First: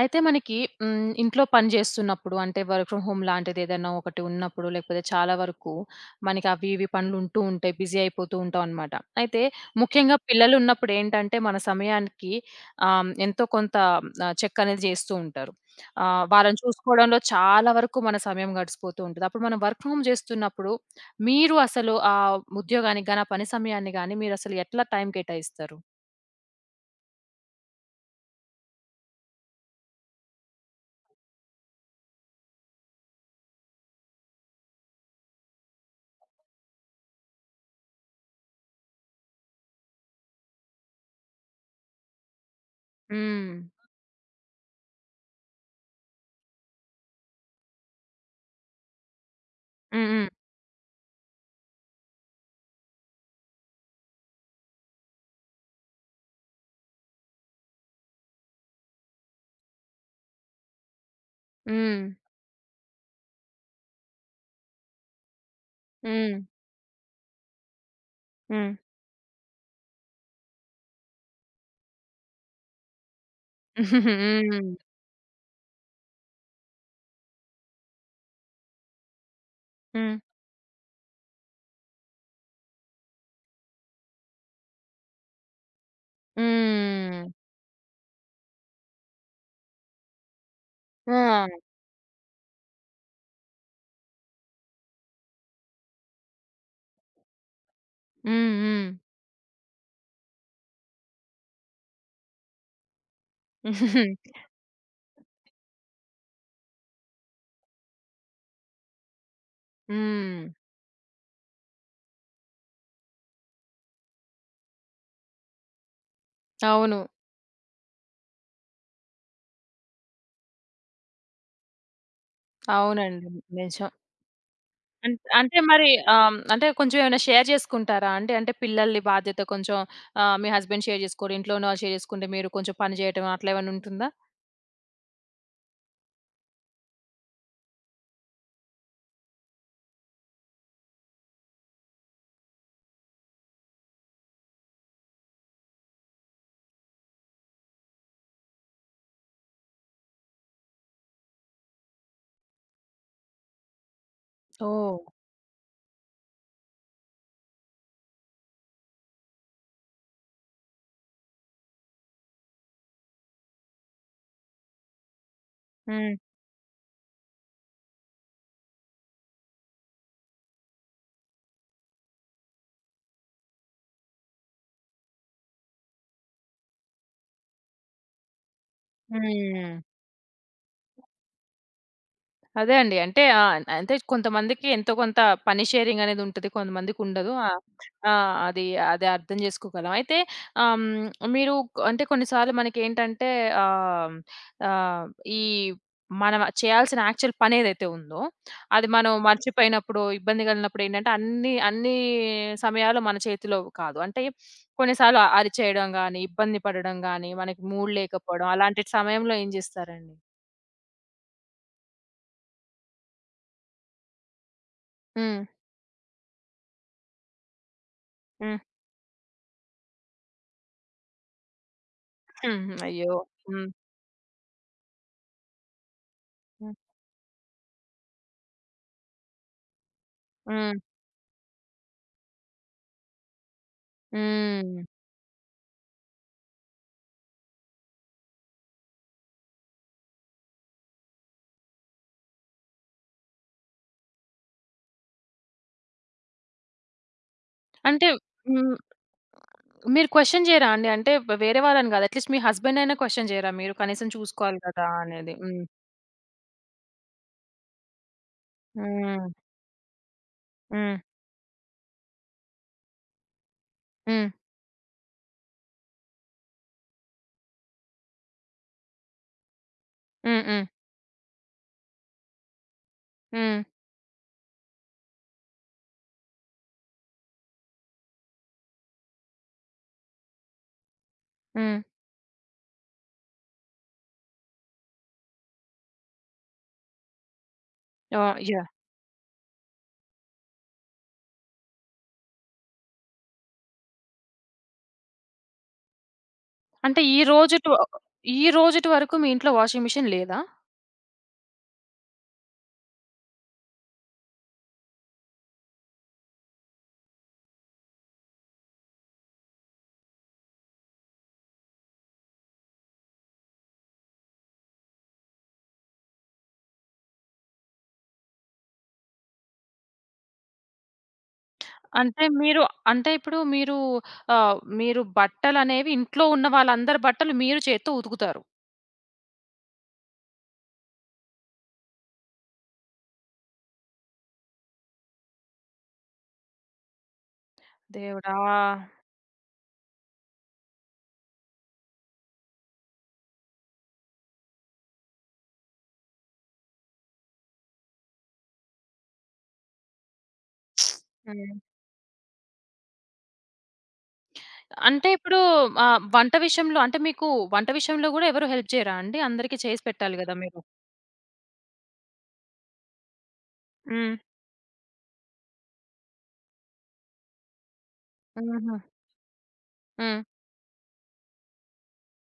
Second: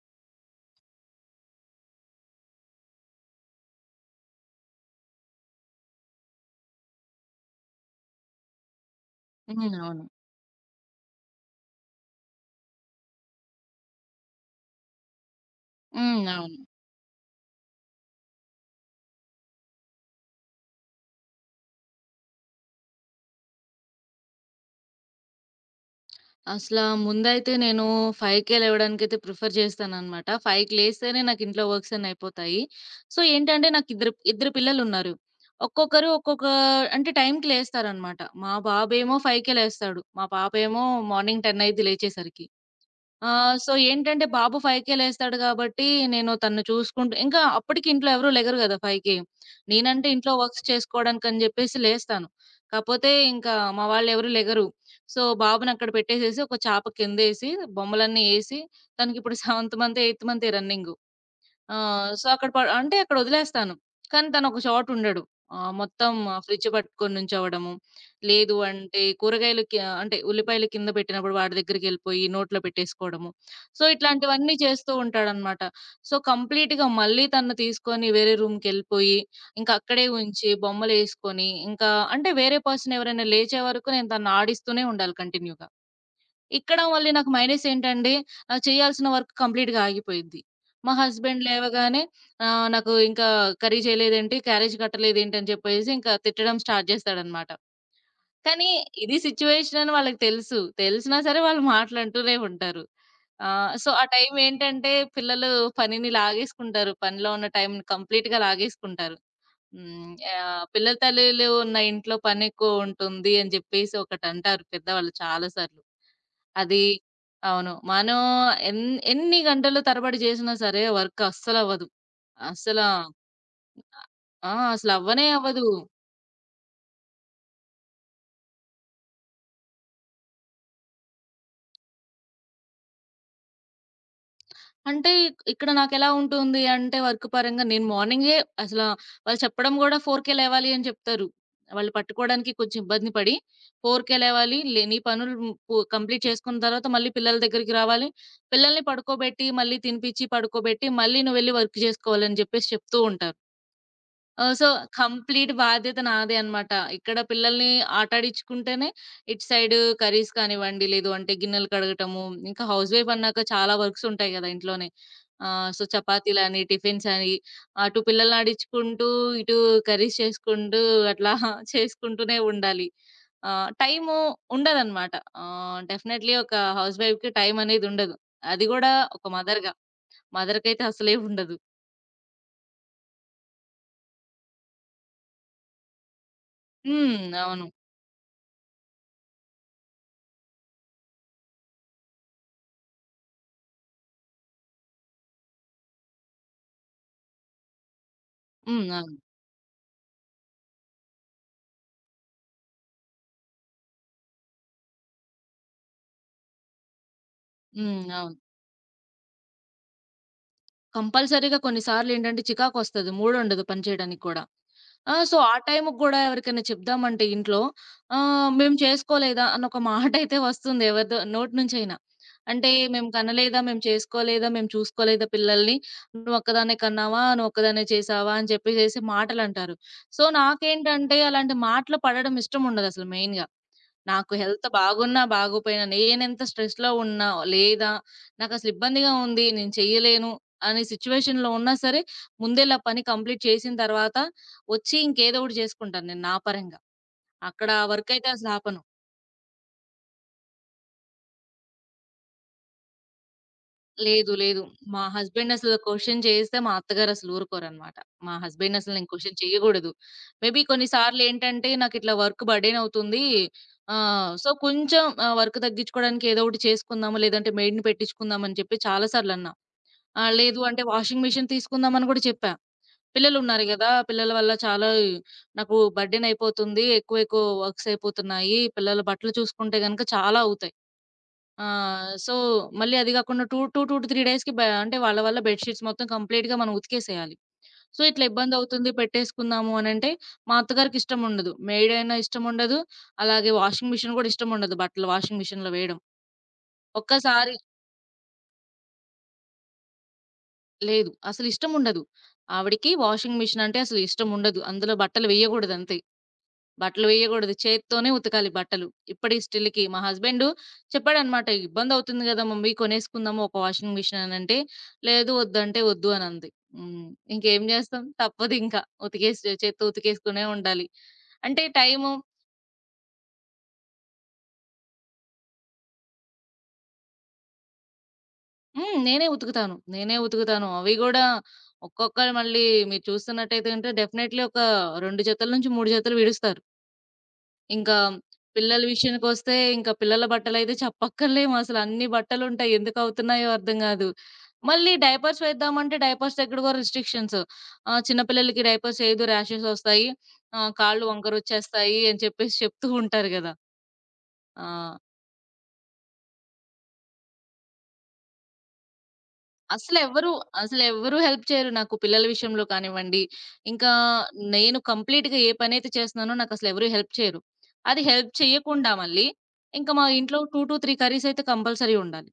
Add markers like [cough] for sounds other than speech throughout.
అయితే మనకి ఇంట్లో పని జేస్తున్నప్పుడు అంటే వర్క్ ఫ్రమ్ హోమ్ లాంటిదేదైనా ఒకటి ఉన్నప్పుడు, లేకపోతే చాలా వరకు మనకి అవి ఇవి పనులుంటూ ఉంటాయి. బిజీ అయిపోతూ ఉంటామనమాట. అయితే హ్మ్. అవును. ముఖ్యంగా పిల్లలున్నప్పుడేంటంటే మన సమయానికి ఎంతో కొంత చెక్ అనేది జేస్తూ ఉంటారు. హ్మ్. అవును. వాళ్ళని చూసుకోవడంలో చాలా వరకు మన సమయం గడిసిపోతూ ఉంటది. అప్పుడు మనం వర్క్ ఫ్రమ్ హోమ్ జేస్తున్నప్పుడు మీరు అసలు ఆ ఉద్యోగానికి గాని, ఆ పని సమయాన్ని గాని మీరసలు ఎట్లా టైం కేటాయిస్తారు? అసలా ముందైతే నేను 5కే లేవడానికైతే ప్రిఫర్ చేస్తాననమాట. 5కి లేస్తేనే నాకు ఇంట్లో వర్క్స్ అన్నీ అయిపోతాయి. సో, ఏంటంటే నాకు ఇద్దరు ఇద్దరు పిల్లలున్నారు. ఒక్కొక్కరు ఒక్కొక్క అంటే టైంకి లేస్తారనమాట. మా బాబేమో 5కే లేస్తాడు. మా పాపేమో మార్నింగ్ 10 అయిద్ది లేచేసరికి. ఆ! హ్మ్. సో, ఏంటంటే బాబు 5కే లేస్తాడు గాబట్టి, నేను తనను చూసుకుంటూ ఇంకా అప్పటికి ఇంట్లో ఎవరు లెగరు గదా! 5కి. నేనంటే హ్మ్. హ్మ్. ఇంట్లో వర్క్స్ చేసుకోవడానికని జెప్పేసి లేస్తాను. కాపోతే ఇంకా మా వాళ్ళెవరు లెగరు. సో, బాబునక్కడ పెట్టేసేసి, ఒక చాప కిందేసి, బొమ్మలన్నీ ఏసి, తనకిప్పుడు [laughs] సెవెంత్ మంతే, ఎయిత్ మంతే రన్నింగు. ఆ! హ్మ్. సో, అక్కడ ప అంటే అక్కడొదిలేస్తాను. కానీ తనొక చోట ఉండడు. మొత్తం హ్మ్. ఫ్రిడ్జ్ పట్టుకొని నుంచోవడము. లేదు హ్మ్. అంటే కూరగాయలు కి అంటే ఉల్లిపాయలు కింద పెట్టినప్పుడు వాడి దగ్గరికెళ్ళిపోయి నోట్లో పెట్టేసుకోవడము. సో, [laughs] ఇట్లాంటివన్నీ హ్మ్. చేస్తూ ఉంటాడనమాట. సో, కంప్లీట్‌గా మళ్ళీ తనను తీసుకొని వేరే రూమ్‌కెళ్ళిపోయి, ఇంకా అక్కడే హ్మ్. ఉంచి బొమ్మలేసుకొని, ఇంకా అంటే వేరే పర్సన్ ఎవరైనా లేచే వరకు నేను తనను ఆడిస్తూనే ఉండాలి కంటిన్యూ‌గా. ఇక్కడ మళ్ళీ హ్మ్. నాకు మైనస్ ఏంటండి, చేయాల్సిన వర్క్ కంప్లీట్‌గా ఆగిపోయిద్ది. మా హస్బెండ్ ఆ! లేవగానే నాకు ఇంకా కర్రీ చేయలేదేంటి, క్యారేజ్ కట్టలేదేంటి అని చెప్పేసి ఇంకా తిట్టడం స్టార్ట్ చేస్తాడన్నమాట. హ్మ్. కానీ హ్మ్. ఇది సిట్యుయేషన్ అని వాళ్ళకి తెలుసు. తెలిసినా సరే వాళ్ళు మాటలంటూనే ఉంటారు. సో, ఆ టైం హ్మ్. ఏంటంటే పిల్లలు పనిని లాగేసుకుంటారు. పనిలో ఉన్న టైంని కంప్లీట్‌గా లాగేసుకుంటారు. హ్మ్. [laughs] పిల్లల తల్లులు ఉన్న ఇంట్లో పనెక్కువ ఉంటుంది అని జెప్పేసి ఒకటంటారు పెద్దవాళ్ళు చాలా సార్లు. అది అవును. అవును. మనం ఎన్ ఎన్ని గంటలు తరబడి జేసినా సరే వర్క్ అస్సలవ్వదు. అస్సల అవునండి. నిజం. ఆ! అం అసలవ్వనే అంటే అవ్వదు. మరి అంటే కొంచెం ఏమైనా షేర్ చేసుకుంటారా అండి? అంటే పిల్లల్ని బాధ్యత కొంచెం మీ హస్బెండ్ షేర్ చేసుకోరు. ఇంట్లో ఉన్న వాళ్ళు షేర్ చేసుకుంటే మీరు కొంచెం పని చేయటం అట్లా ఏమైనా ఉంటుందా? అంటే ఇక్కడ నాకెలా ఉంటుంది అంటే వర్క్ పరంగా నేను మార్నింగే అసల వాళ్ళు చెప్పడం గూడా 4కే లేవాలి అని చెప్తారు. వాళ్ళు పట్టుకోవడానికి కొంచెం ఇబ్బంది పడి 4కే లేవాలి. లే నీ పనులు కంప్లీట్ చేసుకున్న తర్వాత మళ్ళీ పిల్లల దగ్గరికి రావాలి. పిల్లల్ని పడుకోబెట్టి, మళ్ళీ తినిపించి, పడుకోబెట్టి, మళ్ళీ నువ్వెళ్లి వర్క్ చేసుకోవాలని జెప్పేసి చెప్తూ ఉంటారు. ఆ! సో, ఓహ్! కంప్లీట్ బాధ్యత నాదే అనమాట. ఇక్కడ పిల్లల్ని ఆటాడిచ్చుకుంటేనే, ఇటు సైడు కర్రీస్ కానివ్వండి, లేదు అంటే గిన్నెలు కడగటము, ఇంకా హౌస్ వైఫ్ అన్నాక చాలా వర్క్స్ ఉంటాయి గదా! ఇంట్లోనే. సో, హ్మ్. చపాతీలని, టిఫిన్స్ అని, అటు పిల్లల్నాడిచ్చుకుంటూ, ఇటు కర్రీస్ చేసుకుంటూ, అట్లా [laughs] చేసుకుంటూనే ఉండాలి. టైము ఉండదనమాట. డెఫినైట్‌లీ ఒక హౌస్ వైఫ్‌కి టైమనేది ఉండదు. అది గూడా ఒక మదర్‌గా. హ్మ్. మదర్‌కైతే అసలే ఉండదు. అదే అండి. అంటే అంటే కొంతమందికి ఎంతో కొంత పని షేరింగ్ అనేది ఉంటది. హ్మ్. కొంతమందికుండదు. అవును. ఆ! ఆ, అది అది అర్థం జేసుకోగలం. అయితే మీరు అంటే కొన్నిసార్లు మనకేంటంటే ఆహ్, ఆహ్, ఈ మనం చేయాల్సిన యాక్చువల్ పనేదైతే ఉందో, హ్మ్. అది మనం అవును. మర్చిపోయినప్పుడు, ఇబ్బంది కలిగినప్పుడు ఏంటంటే అన్ని అన్ని సమయాలు మన చేతిలో కాదు. అంటే కొన్నిసార్లు అరిచేయడం గాని, ఇబ్బంది పడడం గాని, మనకి మూడ్ హ్మ్. అవును. లేకపోవడం అలాంటి సమయంలో ఏం జేస్తారండి? కంపల్సరీగా కొన్నిసార్లేంటంటే చికాకొస్తది. మూడుండదు పని చేయడానికి కూడా. ఆ! సో, హ్మ్. ఆ టైంకి గూడా ఎవరికైనా చెప్దామంటే ఇంట్లో హ్మ్. మేము చేసుకోలేదా అన్న ఒక మాటైతే వస్తుంది ఎవరిదో నోటి నుంచైనా. హ్మ్. అంటే మేము అయ్యో! కనలేదా, హ్మ్. మేము చేసుకోలేదా, మేము చూసుకోలేదా పిల్లల్ని, హ్మ్. నువ్వొక్కదాన్నే కన్నావా, నువ్వొక్కదాన్నే చేసావా అని చెప్పేసేసి మాటలంటారు. సో, హ్మ్. నాకేంటంటే అలాంటి మాటలు పడడం ఇష్టముండదసలు మెయిన్‌గా. నాకు హెల్త్ హ్మ్. బాగున్నా, బాగోపోయినా, నేనెంత స్ట్రెస్‌లో ఉన్నా, లేదా నాకసలు ఇబ్బందిగా ఉంది, నేను చెయ్యలేను అనే సిట్యుయేషన్‌లో ఉన్నా సరే, ముందెళ్ళి ఆ పని కంప్లీట్ చేసిన తర్వాత, వచ్చి ఇంకేదో ఒకటి చేసుకుంటాను నేను నా పరంగా. అక్కడ అంటే వర్కయితే అసలు హ్మ్. ఆపను. మీరు క్వెషన్ చేయరా అండి? అంటే వేరే వాళ్ళని కాదు. అట్‌లీస్ట్ మీ హస్బెండ్ అయినా క్వెషన్ చేయరా మీరు? కనీసం లేదు. చూసుకోవాలి లేదు. కదా! మా అనేది. హస్బెండ్ హ్మ్. అసలు క్వెషన్ చేస్తే మా అత్తగారు అసలు ఊరుకోరనమాట. మా హస్బెండ్‌ని అసలు నేను హ్మ్. క్వెషన్ చేయగూడదు. మేబీ కొన్ని హ్మ్. సార్లేంటంటే నాకిట్లా వర్క్ బర్డెన్ అవుతుంది. హ్మ్. సో, కొంచెం వర్క్ తగ్గించుకోవడానికి ఏదో ఒకటి చేసుకుందాము, లేదంటే మెయిడ్‌ని పెట్టించుకుందాం అని చెప్పి చాలా సార్లన్నా. హ్మ్. లేదు హ్మ్. అంటే వాషింగ్ మెషిన్ తీసుకుందామని గూడా చెప్పా. హ్మ్. పిల్లలున్నారు గదా! పిల్లల వల్ల చాలా నాకు బర్డెన్ అయిపోతుంది. ఎక్కువ ఎక్కువ వర్క్స్ అయిపోతున్నాయి. పిల్లల బట్టలు చూసుకుంటే గనుక చాలా అవుతాయి. ఆ! హ్మ్. సో, మళ్ళీ అది గాకుండా 2, 2-3 డేస్‌కి అంటే వాళ్ళ వల్ల బెడ్ షీట్స్ మొత్తం కంప్లీట్‌గా మనం ఉతికేసేయాలి. సో, ఇట్లా ఓహ్! యాహ్! ఇబ్బందవుతుంది పెట్టేసుకుందాము అనంటే, మా అత్తగారికిష్టం ఉండదు. మెయిడ్ అయినా ఇష్టముండదు, అలాగే వాషింగ్ మిషన్ గూడా ఇష్టముండదు బట్టలు వాషింగ్ మిషన్‌లో వేయడం. అంటే ఒక్కసారి ఈ రోజుటి వరకు మీ ఇంట్లో వాషింగ్ మిషన్ లేదా? లేదు. అసలిష్టముండదు. ఆవిడకి వాషింగ్ మిషన్ అంటే అసలు ఇష్టముండదు. అందులో బట్టలు వేయగూడదంతే. బట్టలు వేయగూడదు. చేత్తోనే ఉతకాలి బట్టలు. ఇప్పటి స్టిల్‌కి. మా హస్బెండు చెప్పాడనమాట. "ఇబ్బందవుతుంది గదా! మమ్మీ కొనేసుకుందాము ఒక వాషింగ్ మిషన్" అనంటే, "లేదు వద్దంటే వద్దు" అనంది. హ్మ్. ఇంకేం జేస్తాం? తప్పదింక. ఉతికేసి చేత్తో ఉతికేసుకునే ఉండాలి. అంటే టైము అంటే మీరు అంటే ఇప్పుడు మీరు మీరు బట్టలనేవి ఇంట్లో ఉన్న వాళ్ళందరి బట్టలు మీరు చేత్తో ఉతుకుతారు. హ్మ్. నేనే ఉతుకుతాను. నేనే ఉతుకుతాను. అవి గూడా ఒక్కొక్కరు మళ్ళీ మీరు చూస్తున్నట్టయితే గనుక డెఫినైట్‌లీ ఒక 2 జతల నుంచి 3 జతలు విడుస్తారు. ఇంకా దేవుడా! పిల్లల విషయానికొస్తే, ఇంకా పిల్లల బట్టలైతే చెప్పక్కర్లేము. అసలు అన్ని బట్టలుంటాయి. ఎందుకు అవుతున్నాయో అర్థం గాదు. మళ్ళీ డైపర్స్ వేద్దామంటే డైపర్స్ దగ్గర గూడా రిస్ట్రిక్షన్స్. చిన్న పిల్లలకి డైపర్స్ ఏయొద్దు ర్యాషెస్ ఒస్తాయి. కాళ్ళు హ్మ్. వంకరొచ్చేస్తాయి అని చెప్పేసి చెప్తూ ఉంటారు గదా! ఆ! అంటే ఇప్పుడు వంట విషయంలో అంటే మీకు వంట విషయంలో గూడా ఎవరు హెల్ప్ చేయరా అండి? అందరికీ చేసి పెట్టాలి అసలెవ్వరు గదా మీరు. అసలెవ్వరు హెల్ప్ చేయరు నాకు పిల్లల విషయంలో కానివ్వండి, ఇంకా హ్మ్. నేను కంప్లీట్‌గా ఏ పనైతే చేస్తున్నానో నాకసలెవరు హెల్ప్ చేయరు. అది హెల్ప్ హుహు. చేయకుండా మళ్ళీ ఇంకా మా హ్మ్. ఇంట్లో 2-3 కర్రీస్ అయితే కంపల్సరీ ఉండాలి.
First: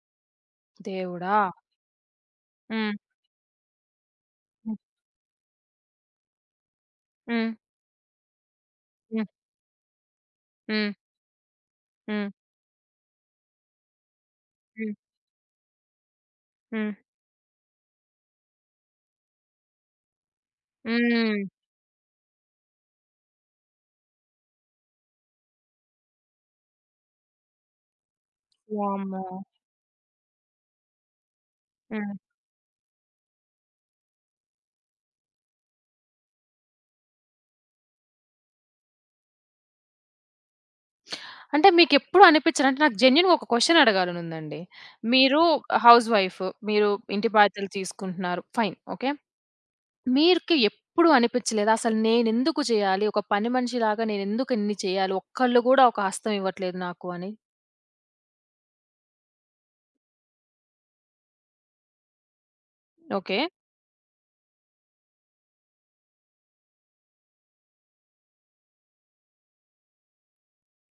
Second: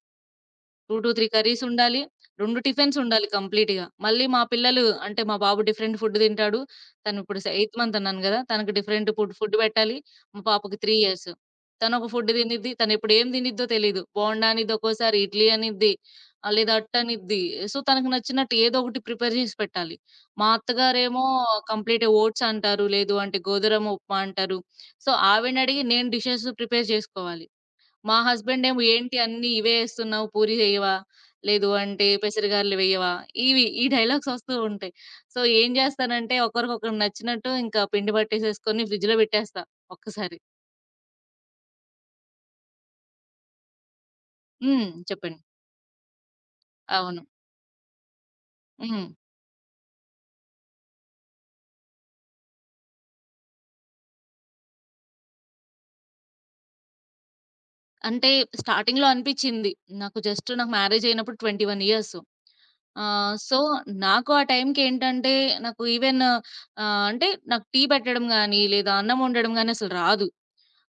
2, 2, 3 దేవుడా! కర్రీస్ ఉండాలి. 2 హ్మ్. టిఫిన్స్ ఉండాలి కంప్లీట్‌గా. మళ్ళీ మా హ్మ్. పిల్లలు అంటే మా బాబు డిఫరెంట్ ఫుడ్ తింటాడు. తను ఇప్పుడు హ్మ్. ఎయిత్ మంత్ అన్నాను గదా! తనకు డిఫరెంట్ హ్మ్. ఫుడ్ ఫుడ్ పెట్టాలి. మా పాపకి హ్మ్. 3 ఇయర్స్. తను ఒక హ్మ్. ఫుడ్ తినిద్ది. తను ఇప్పుడు ఏం తినిద్దో తెలీదు. బోండా అనిద్ది హ్మ్. ఒక్కోసారి, ఇడ్లీ అనిద్ది. లేదా హ్మ్. అట్టనిద్ది. సో, తనకు నచ్చినట్టు ఏదో ఒకటి ప్రిపేర్ చేసి పెట్టాలి. మా అత్తగారేమో హ్మ్. కంప్లీట్ ఓట్స్ అంటారు. లేదు అంటే గోధురమ ఉప్మా అంటారు. సో, ఆవిడనడిగి నేను డిషెస్ ప్రిపేర్ చేసుకోవాలి. మా హస్బెండేమో "ఏంటి వామ్మో! అన్నీ ఇవే ఏస్తున్నావు పూరి జేయవా? లేదు అంటే హ్మ్. పెసరగారెలు వెయ్యవా?" ఇవి ఈ డైలాగ్స్ వస్తూ ఉంటాయి. సో, ఏం జేస్తానంటే ఒకరికొకరు నచ్చినట్టు ఇంకా పిండి పట్టేసేసుకొని ఫ్రిడ్జ్‌లో పెట్టేస్తా ఒక్కసారి. అంటే మీకెప్పుడు అనిపిచ్చదా? అంటే నాకు జెన్యూన్‌గా ఒక క్వెషన్ అడగాలనుందండి. హ్మ్. చెప్పండి. మీరు హౌస్ వైఫ్. మీరు అవును. ఇంటి బాధ్యతలు తీసుకుంటున్నారు. ఫైన్. హ్మ్. ఓకే. మీకు ఎప్పుడు అనిపించలేదా? అసలు నేనెందుకు చేయాలి? ఒక పని మనిషిలాగా నేనెందుకు ఇన్ని చేయాలి? ఒక్కళ్ళు గూడా ఒక హస్తం ఇవ్వట్లేదు నాకు అని. అంటే స్టార్టింగ్‌లో అనిపిచ్చింది. జస్ట్ నాకు మ్యారేజ్ అయినప్పుడు 21 ఇయర్స్. ఓకే. సో, నాకు ఆ టైంకేంటంటే నాకు ఈవెన్ అంటే నాకు టీ పెట్టడం గాని, లేదా అన్నం వండడం గాని అసలు రాదు.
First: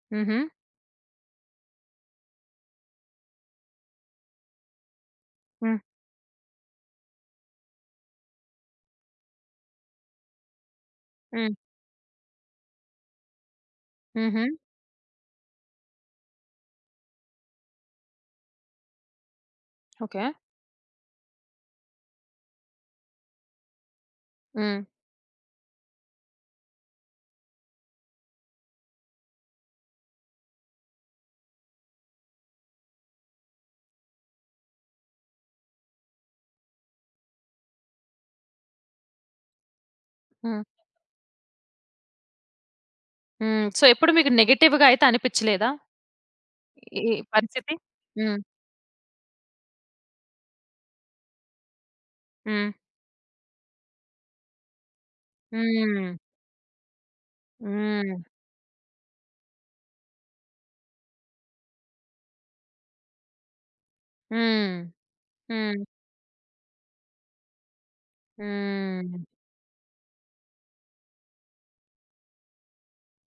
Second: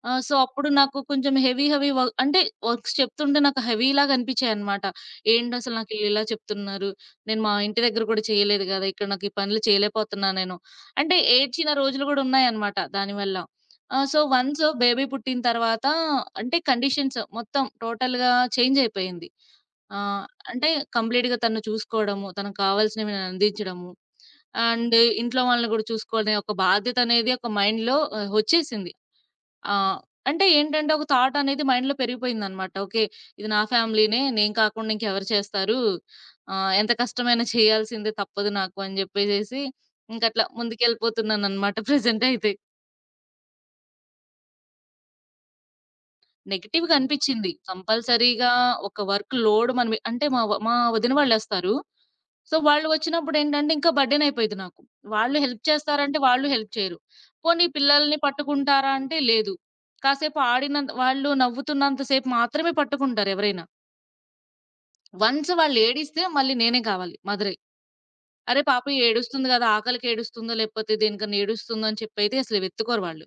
ఆ! సో, హుహు. అప్పుడు నాకు కొంచెం హెవీ హెవీ అంటే వర్క్స్ చెప్తుంటే నాకు హెవీలాగా అనిపించాయన్నమాట. ఏంటసలు హ్మ్. నాకు ఇలా ఇలా చెప్తున్నారు. నేను మా ఇంటి దగ్గర కూడా చేయలేదు గదా! ఇక్కడ నాకు ఈ పనులు చేయలేకపోతున్నా నేను. అంటే హ్మ్. ఏడ్చిన రోజులు గూడా ఉన్నాయన్నమాట దానివల్ల. ఆ! సో, హుహు. వన్స్ బేబీ పుట్టిన తర్వాత అంటే కండిషన్స్ మొత్తం టోటల్‌గా చేంజ్ అయిపోయింది. ఆ! ఓకే. అంటే కంప్లీట్‌గా తనను చూసుకోవడము, తనకు కావాల్సినవి నేను అందించడము. హ్మ్. అండ్ ఇంట్లో వాళ్ళని గూడా చూసుకునే ఒక బాధ్యత అనేది ఒక మైండ్‌లో వచ్చేసింది. ఆ! అంటే ఏంటంటే ఒక థాట్ అనేది మైండ్‌లో పెరిగిపోయిందనమాట. ఓకే. ఇది నా ఫ్యామిలీనే. నేను కాకుండా ఇంకెవరు చేస్తారు? ఎంత కష్టమైనా చేయాల్సిందే తప్పదు నాకు అని జెప్పేసేసి ఇంకట్లా హ్మ్. ముందుకెళ్ళిపోతున్నాననమాట [laughs] ప్రెజెంట్ అయితే. హ్మ్. సో, ఎప్పుడు మీకు నెగెటివ్‌గా అయితే అనిపిచ్చలేదా? నెగెటివ్‌గా ఈ ఈ అనిపిచ్చింది. పరిస్థితి? హ్మ్. కంపల్సరీగా ఒక వర్క్ లోడ్ మనమి అంటే మా వదిన వాళ్ళొస్తారు. సో, హ్మ్. వాళ్ళు వచ్చినప్పుడేంటంటే ఇంకా బర్డెన్ అయిపోయేది నాకు. వాళ్ళు హెల్ప్ హ్మ్. చేస్తారంటే వాళ్ళు హెల్ప్ చేయరు. పోనీ హ్మ్. పిల్లల్ని పట్టుకుంటారా అంటే లేదు. కాసేపు ఆడినంత వాళ్ళు నవ్వుతున్నంత సేపు మాత్రమే పట్టుకుంటారు ఎవరైనా. హ్మ్. వన్స్ వాళ్ళు హ్మ్. ఏడిస్తే మళ్ళీ నేనే కావాలి మదరే. అరే పాప హ్మ్. ఏడుస్తుంది గదా! ఆకలికి ఏడుస్తుందో లేకపోతే దేనికన్నా ఏడుస్తుందో అని చెప్పైతే అసలు వెతుక్కోరు వాళ్ళు.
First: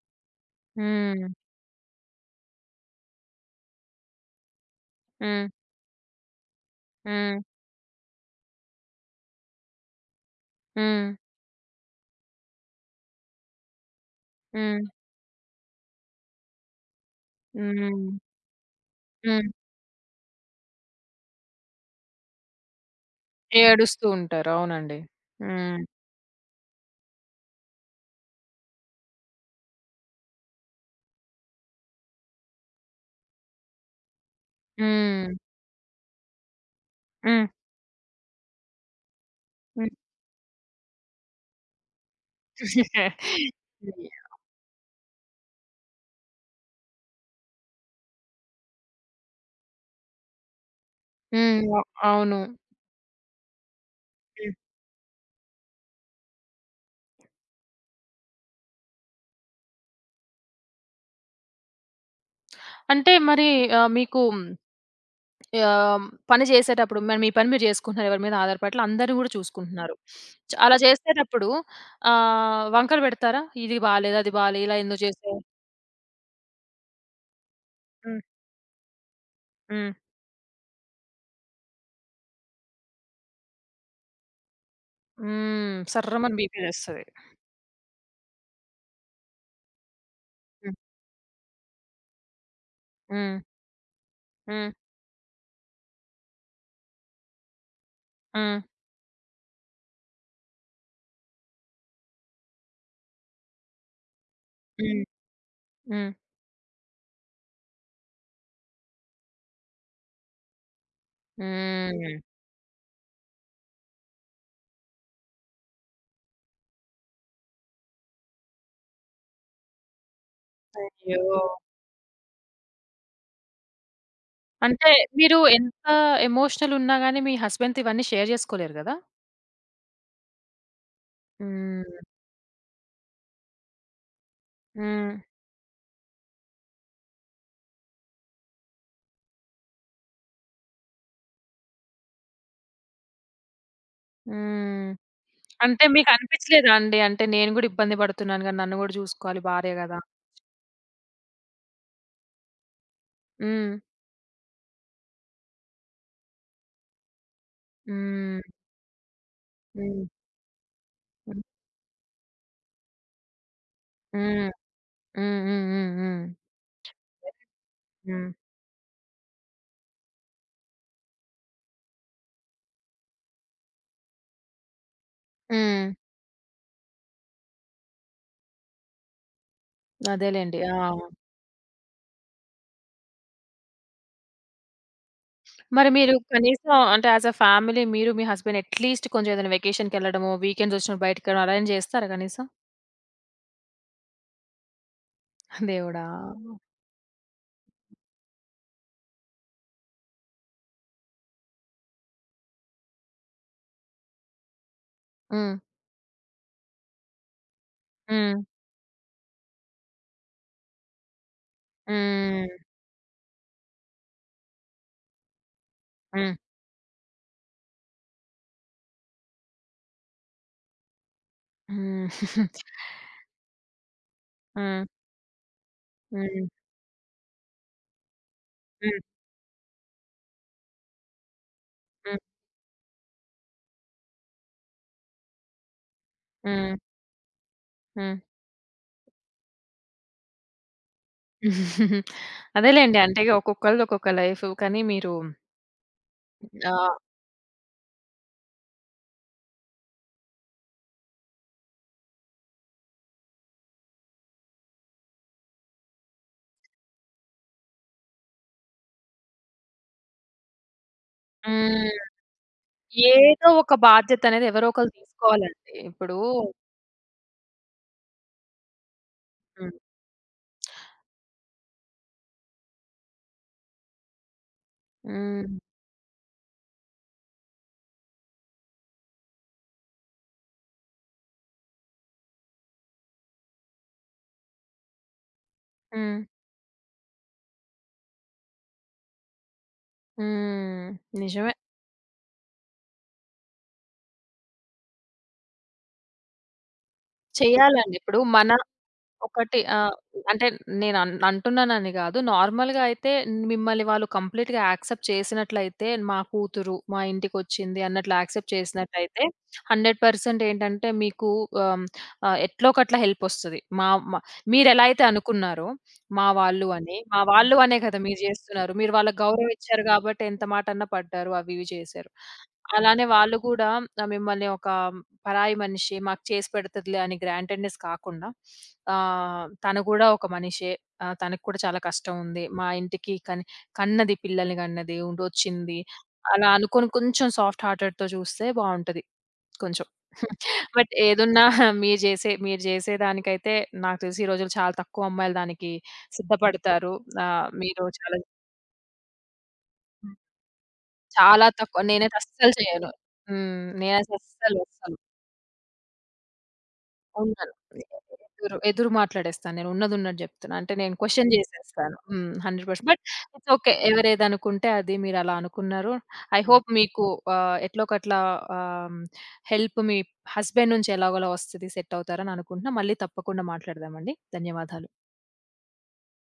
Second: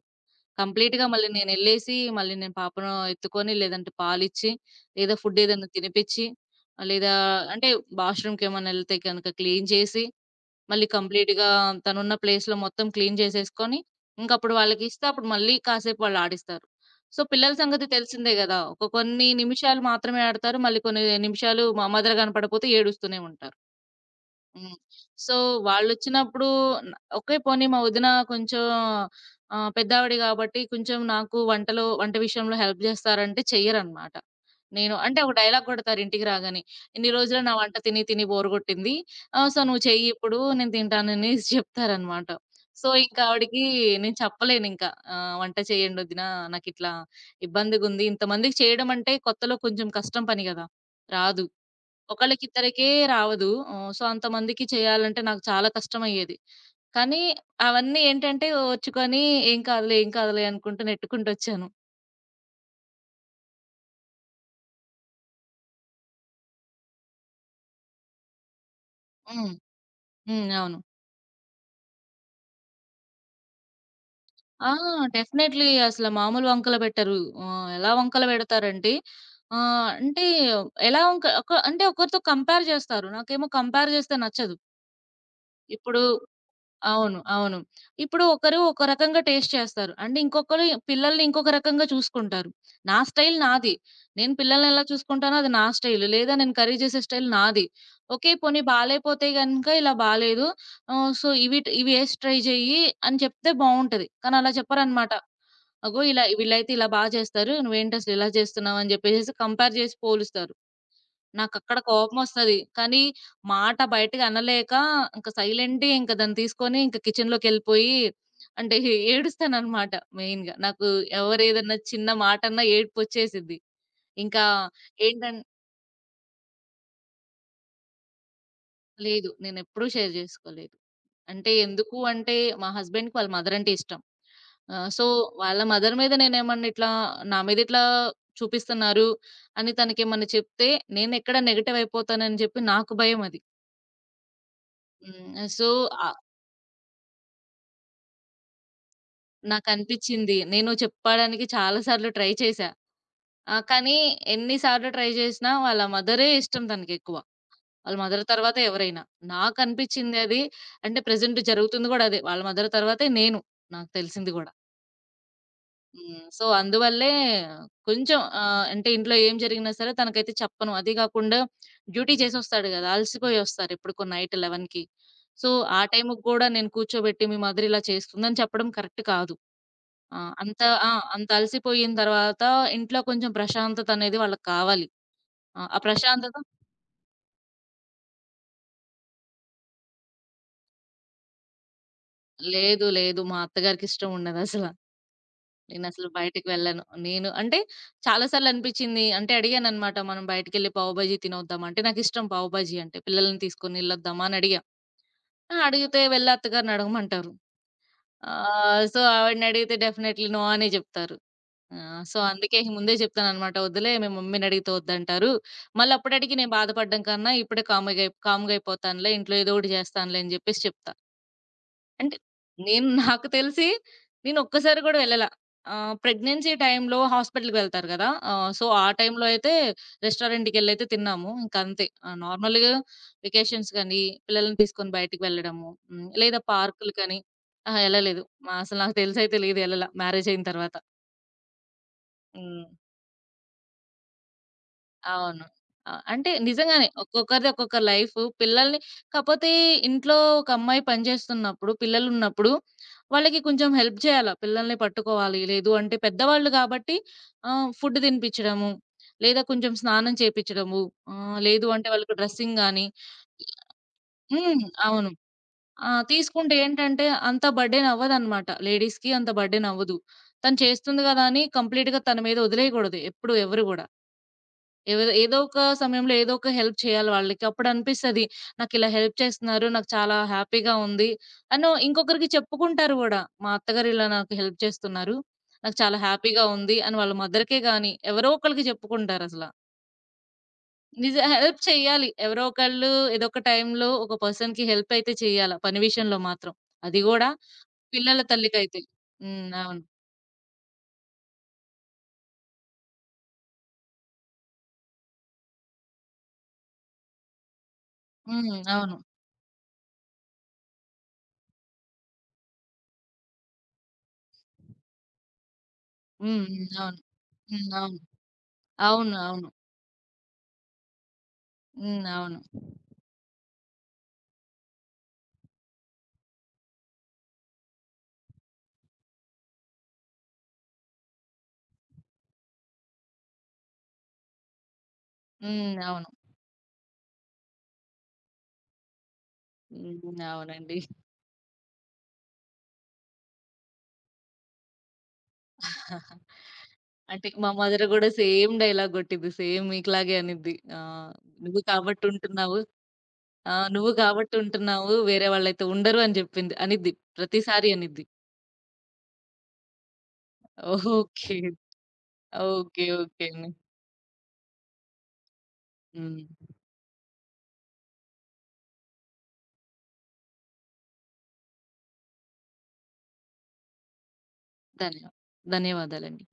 కంప్లీట్‌గా హ్మ్. మళ్ళీ నేనెళ్ళేసి, మళ్ళీ నేను పాపను ఎత్తుకొని, లేదంటే పాలిచ్చి, లేదా ఫుడ్ హ్మ్. ఏదైనా తినిపిచ్చి, లేదా హ్మ్. అంటే బాత్‌రూమ్‌కేమన్నా ఎళ్తే గనక క్లీన్ చేసి, మళ్ళీ హ్మ్. కంప్లీట్‌గా తనున్న ప్లేస్‌లో మొత్తం క్లీన్ చేసేసుకొని, ఇంకప్పుడు హ్మ్. వాళ్ళకిస్తే అప్పుడు మళ్ళీ కాసేపు వాళ్ళు ఆడిస్తారు. సో, పిల్లల సంగతి హ్మ్. తెలిసిందే గదా! ఒక కొన్ని హ్మ్. నిమిషాలు మాత్రమే ఆడతారు. మళ్ళీ కొన్ని నిమిషాలు మా మదర్ కనపడపోతే ఏడుస్తూనే ఉంటారు. ఏడుస్తూ ఉంటారు. హ్మ్. అవునండి. సో, హ్మ్. వాళ్ళొచ్చినప్పుడు న ఓకే. పోనీ మా వదిన కొంచెం పెద్దావిడ గాబట్టి కొంచెం నాకు వంటలో వంట విషయంలో హెల్ప్ జేస్తారంటే చెయ్యరనమాట. నేను అంటే ఒక హ్మ్. డైలాగ్ గొడతారు ఇంటికి రాగానే. ఇన్ని రోజులు హ్మ్. నా వంట తిని తిని బోర్ గొట్టింది. సో, నువ్వు హ్మ్. చెయ్యి ఇప్పుడు నేను తింటాననేసి జెప్తారనమాట. సో, ఇంక [laughs] ఆవిడకి నేను చెప్పలేనింకా. వంట చేయండి వదిన నాకిట్లా ఇబ్బందిగుంది. ఇంతమందికి చేయడం అంటే కొత్తలో కొంచెం కష్టం పని గదా! రాదు. హ్మ్. అవును. ఒకళ్ళకిద్దరికే రావదు. సో, హ్మ్. అంతమందికి చేయాలంటే నాకు చాలా కష్టమయ్యేది. కానీ అవన్నీ ఏంటంటే ఓర్చుకొని ఏం కాదులే, ఏం కాదులే అనుకుంటూ నెట్టుకుంటొచ్చాను. అంటే మరి మీకు ఆహ్, పని చేసేటప్పుడు మరి మీ పని మీరు చేసుకుంటున్నారు. ఎవరి మీద ఆధారపడట్లా. అందరూ గూడా హ్మ్. చూసుకుంటున్నారు. హ్మ్. అలా అవును. చేసేటప్పుడు వంకలు పెడతారా? ఇది బాలేదు, అది బాలే ఆ! ఇలా ఎందుకు చేసావు? డెఫినైట్‌లీ అసల మామూలు వంకలు పెట్టరు. ఎలా హ్మ్. వంకలు పెడతారంటే ఆహ్, హ్మ్. అంటే ఎలా వంక ఒక అంటే ఒకరితో కంపేర్ చేస్తారు. నాకేమో కంపేర్ చేస్తే నచ్చదు. హ్మ్. ఇప్పుడు సర్రమని బీపీ లేస్తది. అవును. అవును. ఇప్పుడు ఒకరు ఒక రకంగా టేస్ట్ చేస్తారు. అండ్ ఇంకొకరు హ్మ్. పిల్లల్ని ఇంకొక రకంగా చూసుకుంటారు. నా హ్మ్. స్టైల్ నాది. నేను పిల్లల్ని హ్మ్. ఎలా చూసుకుంటానో అది నా స్టైల్. లేదా నేను కర్రీ చేసే స్టైల్ నాది. ఓకే. హ్మ్. పోనీ బాలేపోతే గనుక ఇలా బాలేదు. సో, ఇవి ఇవి ఏసి ట్రై చెయ్యి అని చెప్తే బావుంటది. కానీ అలా హ్మ్. చెప్పరనమాట. అగో! హ్మ్. ఇలా వీళ్ళైతే ఇలా బా చేస్తారు. నువ్వేంటసలు ఇలా చేస్తున్నావు అని చెప్పేసేసి కంపేర్ చేసి పోలుస్తారు. నాకక్కడ హ్మ్. కోపమొస్తది. కానీ, మాట బయటకి అనలేక ఇంక సైలెంట్‌గా ఇంక దాన్ని తీసుకొని ఇంక కిచెన్‌లోకెళ్ళిపోయి అంటే ఏడుస్తాననమాట మెయిన్‌గా. నాకు అయ్యో! ఎవరేదన్నా చిన్న మాటన్నా ఏడుపొచ్చేసిద్ది. ఇంకా అంటే ఏంటం మీరు ఎంత ఎమోషనల్ ఉన్నా గాని మీ హస్బెండ్‌తో ఇవన్నీ షేర్ చేసుకోలేరు గదా! లేదు. నేనెప్పుడూ షేర్ జేసుకోలేదు. అంటే ఎందుకు హ్మ్. అంటే, మా హస్బెండ్‌కి వాళ్ళ మదరంటే ఇష్టం. సో, హ్మ్. వాళ్ళ మదర్ మీద నేనేమన్నా ఇట్లా నా మీద ఇట్లా చూపిస్తున్నారు అని తనకేమన్నా చెప్తే నేనెక్కడ నెగెటివ్ అయిపోతానని చెప్పి నాకు భయమది. హ్మ్. హ్మ్. సో అంటే మీకనిపిచ్చలేదా అండి? అంటే నేను గూడా ఇబ్బంది పడుతున్నాను గదా! నన్ను గూడా చూసుకోవాలి భార్య గదా! నాకనిపిచ్చింది. నేను చెప్పడానికి చాలా సార్లు ట్రై చేశా. ఆ! హ్మ్. కానీ ఎన్ని సార్లు ట్రై చేసినా వాళ్ళ మదరే ఇష్టం తనకెక్కువ. వాళ్ళ మదర్ హ్మ్. తర్వాతే ఎవరైనా. హ్మ్. నాకనిపిచ్చింది అది. అంటే ప్రెజెంట్ హ్మ్. జరుగుతుంది గూడా అదే. వాళ్ళ మదర్ తర్వాతే నేను. నాకు తెలిసింది హ్మ్. గూడా. హ్మ్. హ్మ్. హ్మ్. హ్మ్. హ్మ్. సో, అందువల్లే కొంచెం హ్మ్. అంటే ఇంట్లో ఏం జరిగినా సరే తనకైతే చెప్పను. అది గాకుండా డ్యూటీ చేసొస్తాడు గదా! అలసిపోయి ఒస్తారెప్పుడుకో నైట్ 11:00కి. సో, ఆ హ్మ్. టైంకి గూడా నేను కూర్చోబెట్టి మీ మదర్ ఇలా చేస్తుందని చెప్పడం కరెక్ట్ కాదు. ఆ! అదేలెండి. అంత ఆ! అలసిపోయిన తర్వాత ఇంట్లో కొంచెం ప్రశాంతత అనేది వాళ్ళకి కావాలి. ఆ! ఆ మరి మీరు ప్రశాంతత కనీసం అంటే యాస్ ఎ ఫ్యామిలీ మీరు, మీ హస్బెండ్ అట్‌లీస్ట్ కొంచెం ఏదైనా వెకేషన్‌కెళ్ళడమో, వీకెండ్స్ వచ్చినప్పుడు బయటికెళ్ళడం అలానే చేస్తారా కనీసం? లేదు. లేదు. మా అత్తగారికి ఇష్టం ఉండదసల. దేవుడా! నేనసలు బయటికి వెళ్ళను. నేను అంటే చాలా సార్లు అనిపిచ్చింది. అంటే అడిగాననమాట. మనం బయటికెళ్ళి పావు బాజీ తినొద్దామా అంటే నాకిష్టం పావు బాజీ అంటే. పిల్లల్ని తీసుకొని ఎళ్ళొద్దామా అని అడిగా. హ్మ్. ఆ! అడిగితే "వెళ్ళు అత్తగారిని అడగమంటారు." హ్మ్. సో, ఆవిడనడిగితే డెఫినైట్‌లీ నో అనే జెప్తారు. ఆ! సో, హ్మ్. అందుకే ముందే చెప్తాననమాట. "వద్దులే మీ మమ్మీనడిగితే వద్దంటారు. మళ్ళీ హ్మ్. అప్పుడడిగి నేను బాధపడడం కన్నా ఇప్పుడే కామ్‌గా అయిపోతానులే. ఇంట్లో ఏదో ఒకటి చేస్తానులే" అని చెప్పేసి చెప్తా. హ్మ్. అంటే [laughs] నేను నాకు తెలిసి నేను ఒక్కసారి హ్మ్. కూడా వెళ్ళలా. హ్మ్. ప్రెగ్నెన్సీ టైమ్‌లో హాస్పిటల్‌కి వెళ్తారు కదా! సో, ఆ హ్మ్. టైమ్‌లో అయితే రెస్టారెంట్‌కెళ్ళైతే తిన్నాము. ఇంకంతే. హ్మ్. నార్మల్‌గా వెకేషన్స్ కానీ, పిల్లల్ని తీసుకొని బయటికి వెళ్ళడము, హ్మ్, లేదా హ్మ్. పార్కులు కానీ అహా! హ్మ్. ఎళ్ళలేదు. మా అసలు నాకు తెలిసైతే లేదు ఎళ్ళలా మ్యారేజ్ అయిన తర్వాత. [laughs] హ్మ్. అదేలెండి. అంటే ఒక్కొక్కళ్ళది ఒక్కొక్క లైఫ్. కానీ మీరు అవును. ఆ! అంటే నిజంగానే ఆహ్, ఒక్కొక్కరిది ఒక్కొక్క లైఫ్. పిల్లల్ని కాపోతే ఇంట్లో ఒక అమ్మాయి పనిచేస్తున్నప్పుడు, పిల్లలున్నప్పుడు వాళ్ళకి కొంచెం హెల్ప్ చేయాల. పిల్లల్ని పట్టుకోవాలి. లేదు అంటే పెద్దవాళ్ళు కాబట్టి ఫుడ్ తినిపించడము, లేదా కొంచెం స్నానం చేపించడము, లేదు అంటే హ్మ్. వాళ్ళకి డ్రెస్సింగ్ గాని ఏదో ఒక బాధ్యత అనేది హ్మ్. ఎవరో ఒకళ్ళు అవును. తీసుకోవాలండి. ఆ! ఇప్పుడు తీసుకుంటే ఏంటంటే అంత బర్డెన్ అవ్వదన్నమాట. లేడీస్‌కి అంత బర్డెన్ హ్మ్. అవ్వదు. తను చేస్తుంది గదా! అని కంప్లీట్‌గా తన మీద వదిలేయకూడదు ఎప్పుడు ఎవరు గూడా. ఎవరో ఏదో హ్మ్. ఒక సమయంలో ఏదో ఒక హెల్ప్ చేయాలి వాళ్ళకి. అప్పుడనిపిస్తది నాకిలా హెల్ప్ చేస్తున్నారు. నాకు చాలా హ్యాపీగా ఉంది. అను ఇంకొకరికి చెప్పుకుంటారు గూడా. మా అత్తగారు ఇలా నాకు హెల్ప్ చేస్తున్నారు. నాకు చాలా హ్మ్. హ్యాపీగా ఉంది అని వాళ్ళ మదర్‌కే గాని ఎవరో ఒకళ్ళకి చెప్పుకుంటారసల. హ్మ్. నిజ నిజమే. హెల్ప్ చేయాలి. ఎవరో ఒకళ్ళు ఏదో ఒక టైంలో ఒక పర్సన్‌కి హెల్ప్ అయితే చేయాల. పని విషయంలో మాత్రం. అది గూడా చేయాలండి. ఇప్పుడు పిల్లల మన తల్లికైతే. హ్మ్. ఒకటి అవును. అంటే నేను అంటున్నానని గాదు. నార్మల్‌గా అయితే మిమ్మల్ని వాళ్ళు కంప్లీట్‌గా యాక్సెప్ట్ చేసినట్లయితే, మా కూతురు మా ఇంటికొచ్చింది అన్నట్లు హ్మ్. యాక్సెప్ట్ అవును. చేసినట్లయితే 100% ఏంటంటే మీకు ఆహ్, ఆహ్, ఎట్లో ఒకట్ల హెల్పొస్తది. మా మా మీరెలా అయితే అనుకున్నారో హ్మ్. హ్మ్. అవును. మా వాళ్ళు హ్మ్. అనే కదా! అవును. మీరు జేస్తున్నారు. మీరు అవును. వాళ్ళకి అవును. గౌరవం ఇచ్చారు గాబట్టి ఎంత మాటన్నా పడ్డారు. అవి ఇవి హ్మ్. చేశారు. అవును. అలానే వాళ్ళు గూడా మిమ్మల్ని ఒక పరాయి మనిషి మాకు చేసి పెడతదిలే అని గ్రాంటెడ్‌నెస్ కాకుండా తను కూడా ఒక మనిషే. తనకి కూడా చాలా కష్టం ఉంది. మా ఇంటికి కన్నది పిల్లల్ని కన్నది, హ్మ్. ఉండొచ్చింది. అవును. అలా అనుకోని కొంచెం సాఫ్ట్ హార్టెడ్‌తో చూస్తే బావుంటది కొంచెం. హ్మ్. [laughs] అవునండి. బట్ ఏదున్నా మీరు చేసే దానికైతే నాకు తెలిసి ఈ రోజుల్లో చాలా తక్కువ అమ్మాయిలు దానికి సిద్ధపడతారు. అంటే మా మదర్ మీరు గూడా చాలా సేమ్ డైలాగ్ గొట్టిద్ది. సేమ్ మీకులాగే అనిద్ది. చాలా "నువ్వు తక్కువ కాబట్టి నేనైతే అస్సలు ఉంటున్నావు. చేయను. ఆ! హ్మ్. నువ్వు నేనైతే కాబట్టి అస్సలు ఉంటున్నావు. అస్సలు. వేరే వాళ్ళైతే ఉండరు" అని జెప్పింది అనిద్ది. ఉన్నాను. ప్రతిసారి అనిద్ది. ఎదురు మాట్లాడేస్తాను. నేను ఉన్నదున్నట్టు జెప్తున్నా. అంటే నేను క్వెషన్ ఓకే. జేసేస్తాను. హ్మ్. ఓకే. 100% బట్ ఓకే అండి. It's okay. ఎవరేదనుకుంటే అది మీరలా అనుకున్నారు. హ్మ్. ఐ హోప్ మీకు ఎట్లోకట్లా ఆహ్, హెల్ప్ మీ హస్బెండ్ నుంచి ఎలాగోలా వస్తది. సెట్ అవుతారని అనుకుంటున్నా. మళ్ళీ తప్పకుండా మాట్లాడదామండి. ధన్యవాదాలు. ధన్య ధన్యవాదాలండి.